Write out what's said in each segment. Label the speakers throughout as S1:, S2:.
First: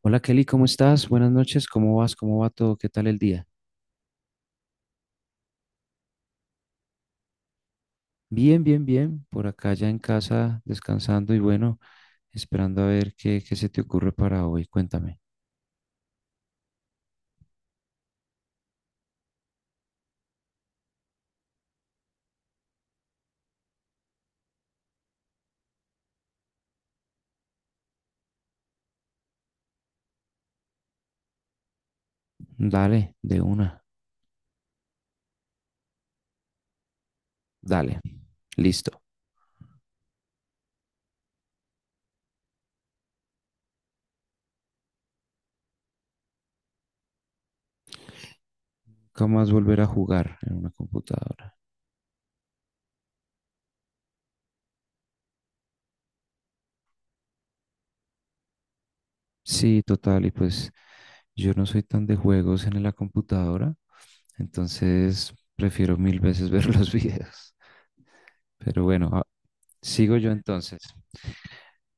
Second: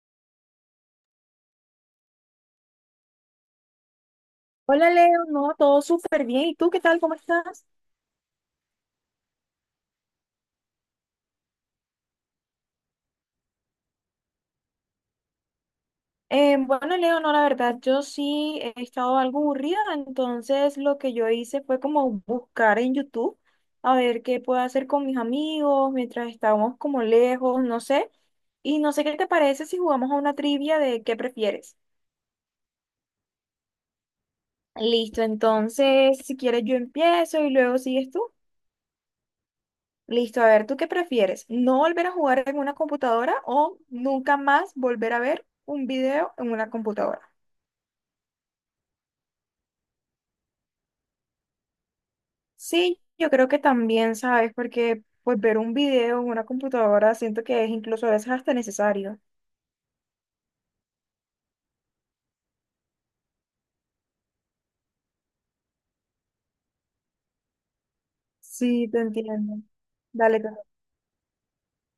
S1: Hola Kelly, ¿cómo estás? Buenas noches, ¿cómo vas? ¿Cómo va todo? ¿Qué tal el día?
S2: Hola Leo, no, todo súper bien. ¿Y tú qué tal? ¿Cómo estás?
S1: Bien, bien, bien. Por acá ya en casa, descansando y bueno, esperando a ver qué se te ocurre para hoy. Cuéntame.
S2: Bueno, Leo, no, la verdad, yo sí he estado algo aburrida, entonces lo que yo hice fue como buscar en YouTube a ver qué puedo hacer con mis amigos mientras estábamos como lejos, no sé. Y no sé qué te parece si jugamos a una trivia de qué prefieres.
S1: Dale, de una.
S2: Listo, entonces si quieres yo empiezo y luego
S1: Dale,
S2: sigues tú.
S1: listo.
S2: Listo, a ver, ¿tú qué prefieres? ¿No volver a jugar en una computadora o nunca más volver a ver un video en una computadora?
S1: Nunca más volver a jugar en una computadora.
S2: Sí, yo creo que también, ¿sabes? Porque pues ver un video en una computadora siento que es incluso a veces hasta necesario.
S1: Sí, total, y pues yo no soy tan de juegos en la computadora, entonces prefiero mil veces ver los videos. Pero
S2: Sí, te
S1: bueno,
S2: entiendo.
S1: sigo yo
S2: Dale.
S1: entonces.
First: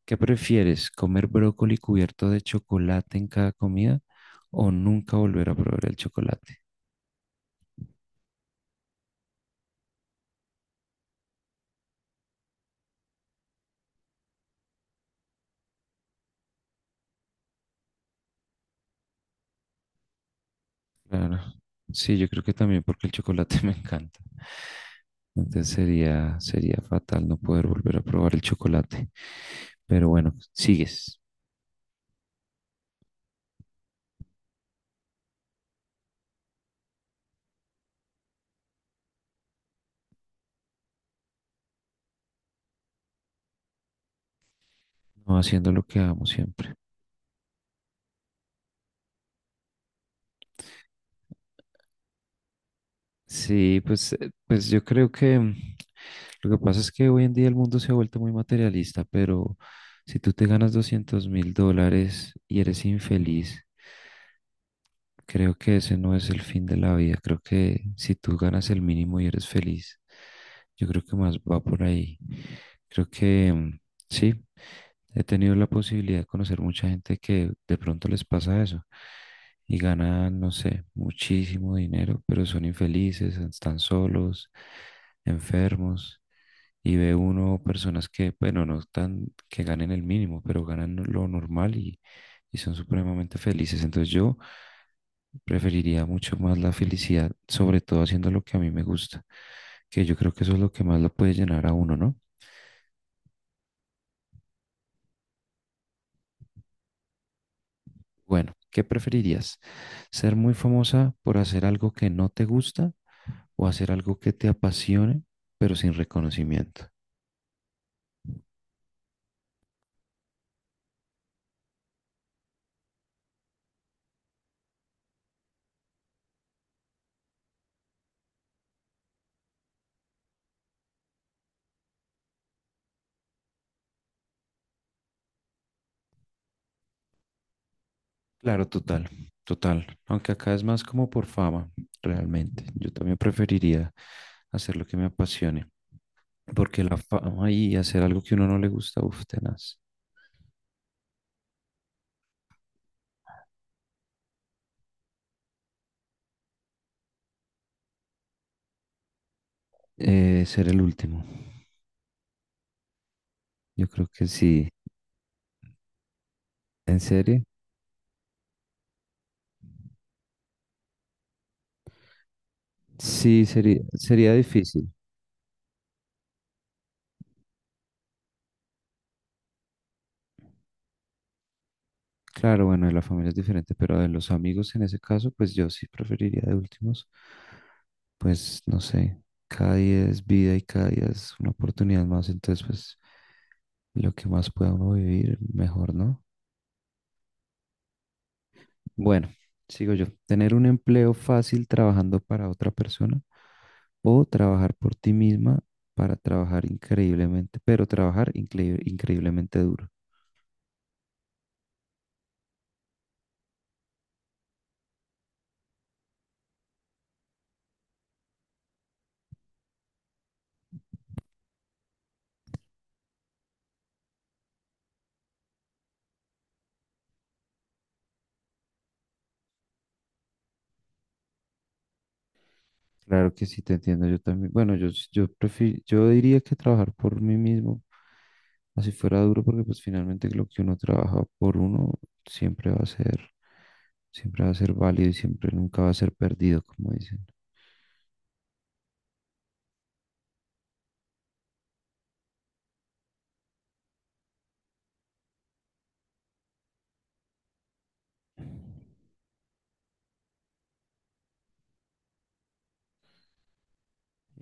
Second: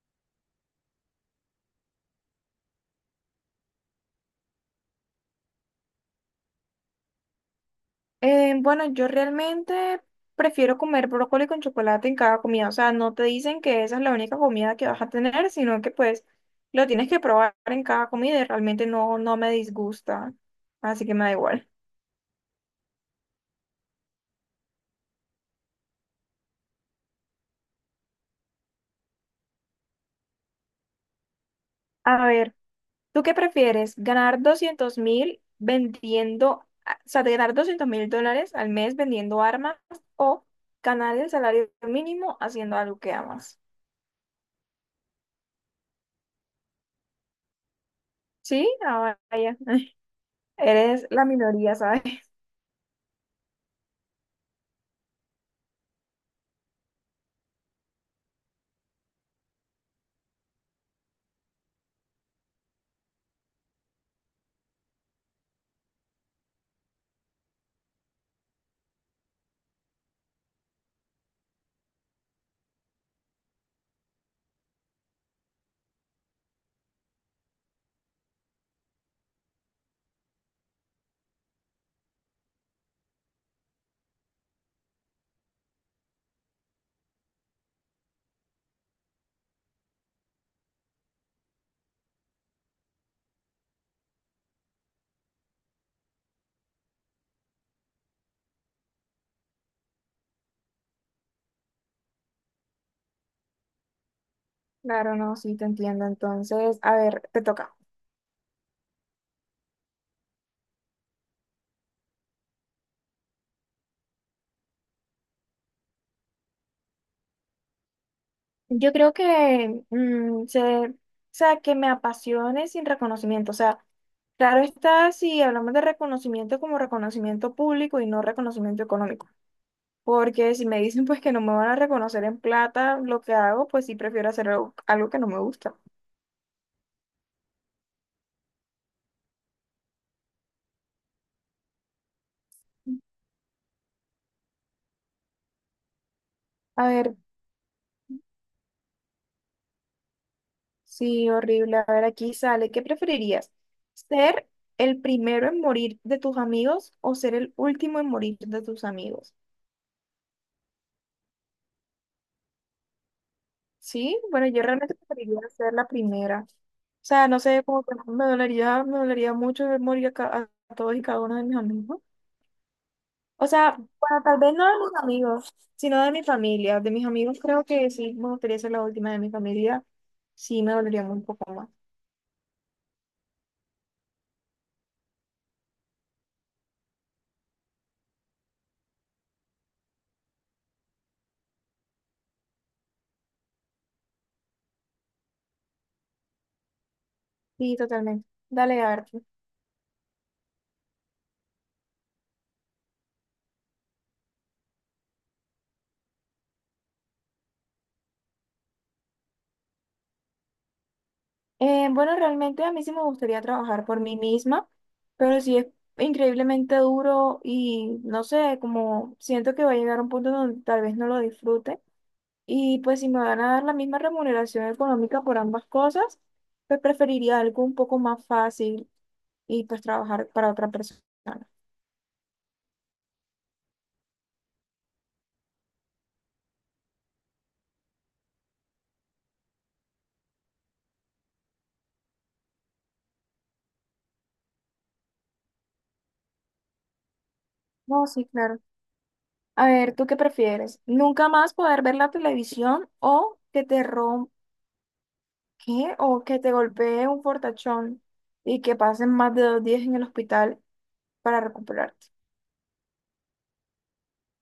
S1: ¿Qué prefieres? ¿Comer brócoli cubierto de chocolate en cada comida o nunca volver a probar el chocolate?
S2: Bueno, yo realmente prefiero comer brócoli con chocolate en cada comida. O sea, no te dicen que esa es la única comida que vas a tener, sino que pues lo tienes que probar en cada comida y realmente no, no me disgusta. Así que me da
S1: Claro.
S2: igual.
S1: Sí, yo creo que también porque el chocolate me encanta. Entonces sería fatal no poder volver a probar el chocolate. Pero bueno, sigues,
S2: A ver, ¿tú qué prefieres? ¿Ganar 200.000 vendiendo, o sea, de ganar $200.000 al mes vendiendo armas o ganar el salario mínimo haciendo algo que amas?
S1: no haciendo lo que amo siempre.
S2: Sí, ah, vaya. Eres la minoría, ¿sabes?
S1: Sí, pues, pues yo creo que lo que pasa es que hoy en día el mundo se ha vuelto muy materialista, pero si tú te ganas $200.000 y eres infeliz, creo que ese no es el fin de la vida. Creo que si tú ganas el mínimo y eres feliz, yo creo que más va por ahí. Creo que sí, he tenido la posibilidad de conocer mucha gente que de pronto les pasa eso y ganan, no sé, muchísimo dinero, pero son infelices, están solos, enfermos. Y ve uno personas que, bueno, no están, que ganen el mínimo, pero ganan lo normal y son supremamente felices. Entonces yo preferiría mucho más la felicidad, sobre todo haciendo lo que a mí me gusta, que yo creo que eso es lo que más lo puede llenar a uno, ¿no?
S2: Claro, no, sí te entiendo. Entonces, a ver, te toca.
S1: Bueno, ¿qué preferirías? ¿Ser muy famosa por hacer algo que no te gusta o hacer algo que te apasione, pero sin reconocimiento?
S2: Yo creo que o sea, que me apasione sin reconocimiento. O sea, claro está si hablamos de reconocimiento como reconocimiento público y no reconocimiento económico. Porque si me dicen pues que no me van a reconocer en plata lo que hago, pues sí prefiero hacer algo que no me gusta.
S1: Claro, total, total. Aunque acá es más como por fama, realmente. Yo también preferiría hacer lo que me apasione, porque
S2: A
S1: la
S2: ver,
S1: fama y hacer algo que uno no le gusta, uf, tenaz.
S2: sí, horrible. A ver, aquí sale. ¿Qué preferirías? ¿Ser el primero en morir de tus amigos o ser el último en morir de tus amigos?
S1: Ser el último. Yo creo
S2: Sí,
S1: que
S2: bueno, yo
S1: sí.
S2: realmente preferiría ser la primera. O
S1: ¿En
S2: sea, no
S1: serio?
S2: sé, como que me dolería mucho ver morir a todos y cada uno de mis amigos.
S1: Sí,
S2: O sea, bueno,
S1: sería
S2: tal vez no de
S1: difícil.
S2: mis amigos, sino de mi familia. De mis amigos creo que sí me gustaría ser la última de mi familia. Sí, me dolería un poco más.
S1: Claro, bueno, de la familia es diferente, pero de los amigos en ese caso, pues yo sí preferiría de últimos, pues no sé, cada día es vida y cada día es una oportunidad más, entonces pues lo que más pueda uno vivir, mejor, ¿no?
S2: Sí, totalmente. Dale, a ver. Tú.
S1: Bueno, sigo yo. Tener un empleo fácil trabajando para otra persona o trabajar por ti misma para trabajar increíblemente, pero trabajar increíblemente duro.
S2: Bueno, realmente a mí sí me gustaría trabajar por mí misma, pero sí es increíblemente duro y no sé, como siento que va a llegar un punto donde tal vez no lo disfrute. Y pues si me van a dar la misma remuneración económica por ambas cosas, pues preferiría algo un poco más fácil y pues trabajar para otra persona.
S1: Claro que sí, te entiendo. Yo también, bueno, yo prefiero, yo diría que trabajar por mí mismo, así fuera duro, porque pues finalmente lo que uno trabaja por uno siempre va a ser, siempre va a ser válido y siempre nunca va a ser perdido, como dicen.
S2: No, sí, claro. A ver, ¿tú qué prefieres? ¿Nunca más poder ver la televisión o que te rom ¿qué? O que te golpee un fortachón y que pasen más de 2 días en el hospital para recuperarte?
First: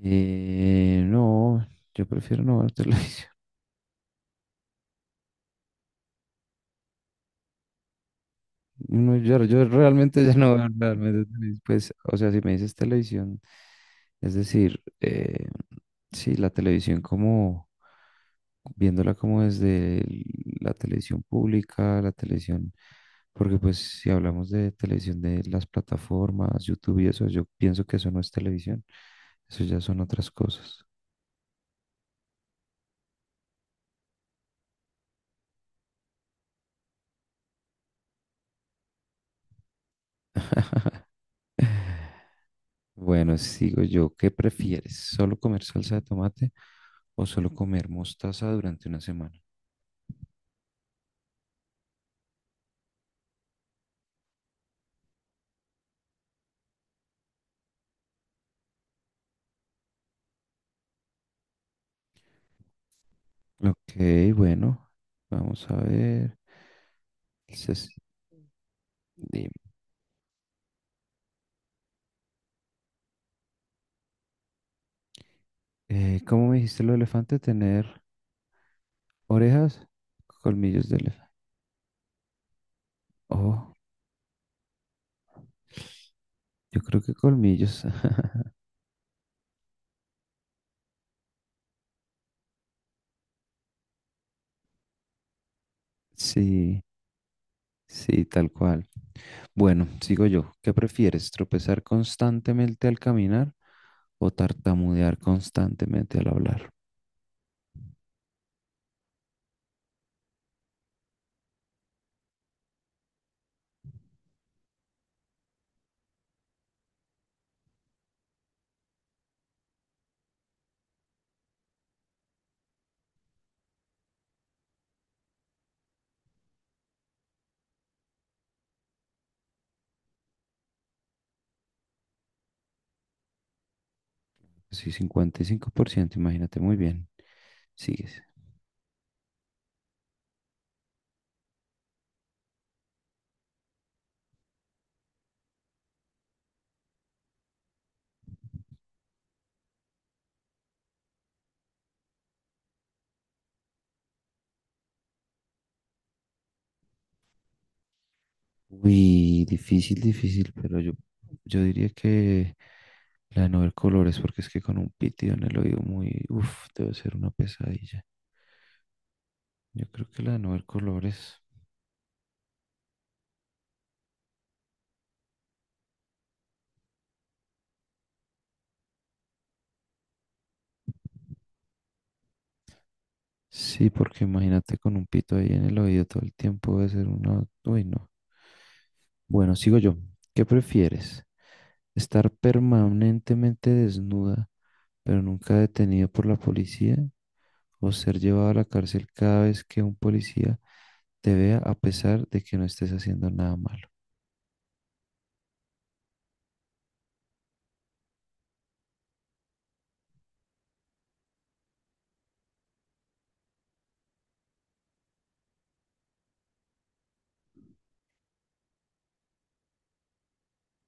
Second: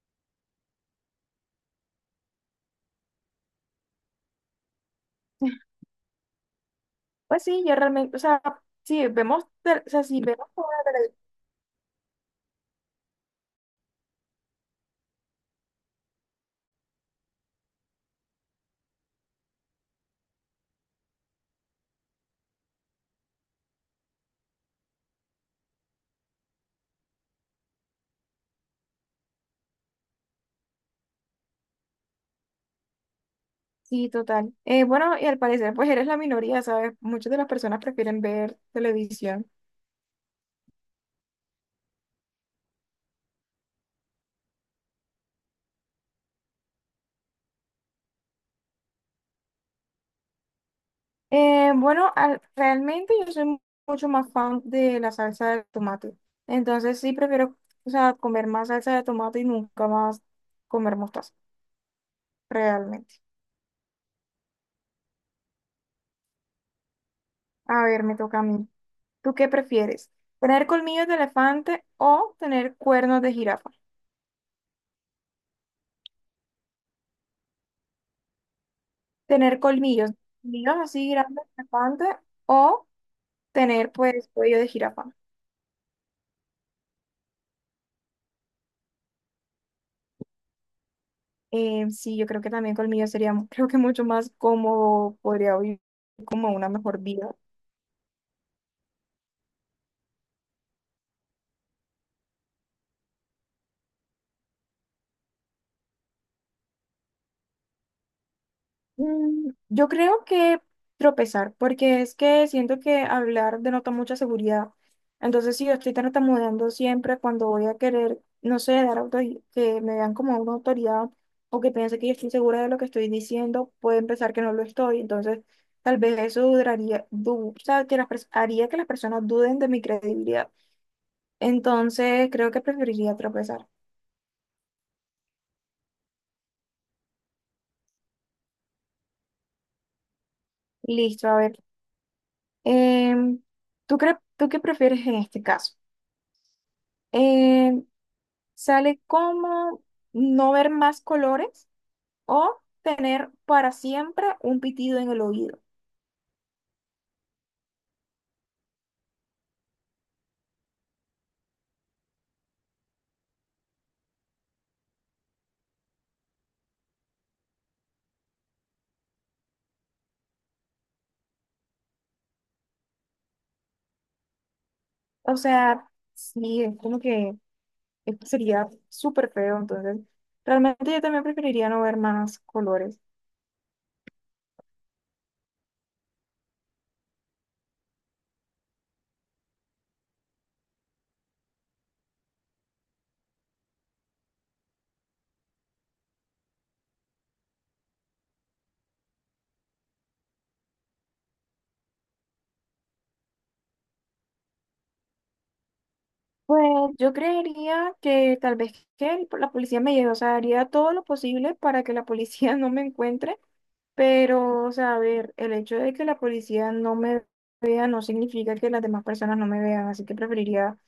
S1: No, yo prefiero no ver televisión.
S2: Pues sí, yo realmente,
S1: No, yo
S2: o sea, si
S1: realmente ya
S2: vemos
S1: no veo
S2: toda la.
S1: realmente, tenis, pues, o sea, si me dices televisión, es decir, sí, la televisión viéndola como la televisión pública, la televisión, porque pues si hablamos de televisión de las plataformas, YouTube y eso, yo pienso que eso no es televisión, eso ya son otras cosas.
S2: Sí, total. Bueno, y al parecer, pues eres la minoría, ¿sabes? Muchas de las personas prefieren ver televisión.
S1: Bueno, sigo yo, ¿qué prefieres? ¿Solo comer salsa de tomate o solo comer mostaza durante una semana?
S2: Bueno, realmente yo soy mucho más fan de la salsa de tomate. Entonces sí prefiero, o sea, comer más salsa de tomate y nunca más comer mostaza, realmente.
S1: Ok, bueno, vamos a ver.
S2: A
S1: Ses-
S2: ver, me toca a mí. ¿Tú qué
S1: di-
S2: prefieres? ¿Tener colmillos de elefante o tener cuernos de jirafa?
S1: ¿Cómo me dijiste lo de elefante? Tener
S2: Tener
S1: orejas,
S2: colmillos
S1: colmillos de
S2: así
S1: elefante.
S2: grandes de elefante o
S1: Oh,
S2: tener, pues, cuello de jirafa.
S1: yo creo que colmillos.
S2: Sí, yo creo que también conmigo sería, creo que mucho más cómodo, podría vivir como una
S1: Sí,
S2: mejor vida.
S1: sí, tal cual. Bueno, sigo yo. ¿Qué prefieres? ¿Tropezar constantemente al caminar o tartamudear constantemente al hablar?
S2: Yo creo que tropezar, porque es que siento que hablar denota mucha seguridad. Entonces, si yo estoy tartamudeando siempre cuando voy a querer, no sé, dar que me vean como una autoridad o que piense que yo estoy segura de lo que estoy diciendo, puede pensar que no lo estoy. Entonces, tal vez eso duraría, o sea, haría que las personas duden de mi credibilidad. Entonces, creo que preferiría tropezar.
S1: Sí, 55%. Imagínate muy bien. Sigues.
S2: Listo, a ver. Em, ¿tú qué prefieres en este caso? Em, ¿Sale como no ver más colores o tener para siempre un pitido en el oído?
S1: Uy, difícil, difícil, pero yo diría que la de no ver colores, porque es que con un pitido en el oído muy, uff, debe ser una pesadilla. Yo creo que la de no ver colores,
S2: O sea, sí, es como que esto sería súper feo. Entonces, realmente yo también preferiría no ver más colores.
S1: sí, porque imagínate con un pito ahí en el oído todo el tiempo debe ser una, uy, no. Bueno, sigo yo. ¿Qué prefieres? ¿Estar permanentemente desnuda, pero nunca detenida por la policía? ¿O ser llevada a la cárcel cada vez que un policía te vea a pesar de que no estés haciendo nada malo?
S2: Pues yo creería que tal vez que la policía me lleve, o sea, haría todo lo posible para que la policía no me encuentre, pero, o sea, a ver, el hecho de que la policía no me vea no significa que las demás personas no me vean, así que preferiría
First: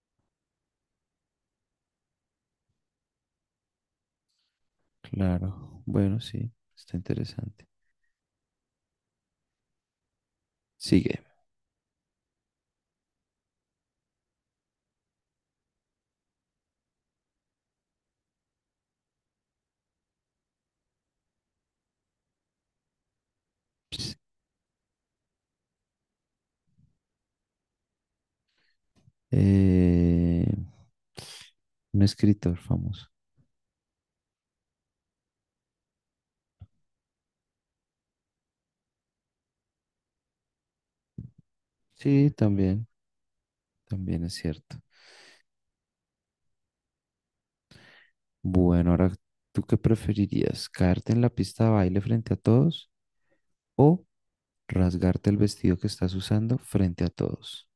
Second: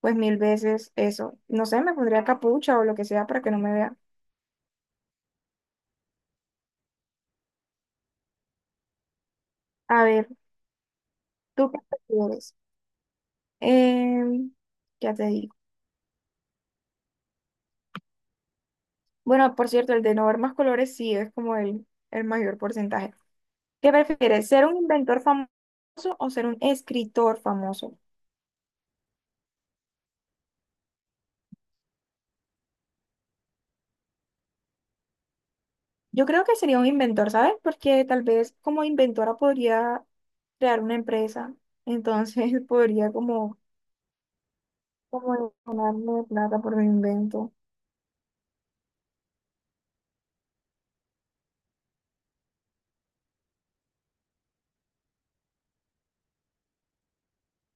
S2: pues mil veces eso. No sé, me pondría capucha o lo que sea para que no me vean.
S1: Claro, bueno, sí, está interesante.
S2: A ver,
S1: Sigue.
S2: ¿tú qué prefieres? Em, ya te digo. Bueno, por cierto, el de no ver más colores sí es como el mayor porcentaje. ¿Qué prefieres, ser un inventor famoso o ser un escritor famoso?
S1: Eh, un escritor famoso.
S2: Yo creo que sería un inventor, ¿sabes? Porque tal vez como inventora podría crear una empresa,
S1: Sí,
S2: entonces
S1: también,
S2: podría como,
S1: también es cierto.
S2: como ganarme plata por mi invento.
S1: Bueno, ahora, ¿tú qué preferirías? ¿Caerte en la pista de baile frente a todos o rasgarte el vestido que estás usando frente a todos?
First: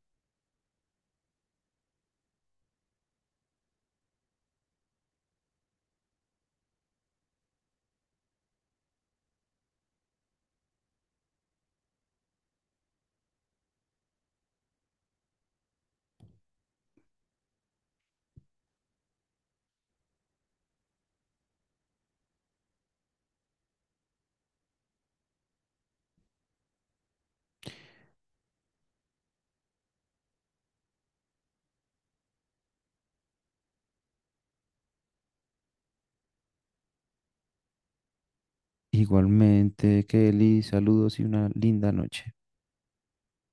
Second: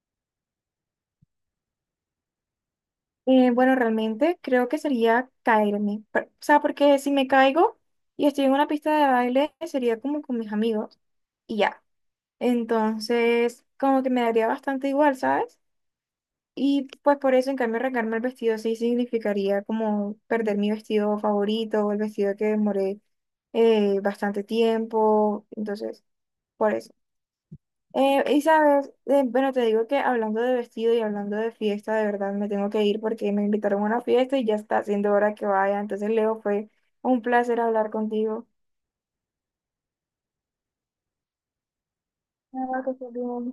S2: Bueno, realmente creo que sería caerme, o sea, porque si me caigo y estoy en una pista de baile, sería como con mis amigos y ya. Entonces, como que me daría bastante igual, ¿sabes? Y pues por eso, en cambio, arrancarme el vestido sí significaría como perder mi vestido favorito o el vestido que demoré bastante tiempo. Entonces, por eso. Y sabes, bueno, te digo que hablando de vestido y hablando de fiesta, de verdad me tengo que ir porque me invitaron a una fiesta y ya está siendo hora que vaya. Entonces, Leo, fue un placer hablar contigo.
S1: Igualmente, Kelly, saludos y una linda noche.
S2: Ah, que estés bien.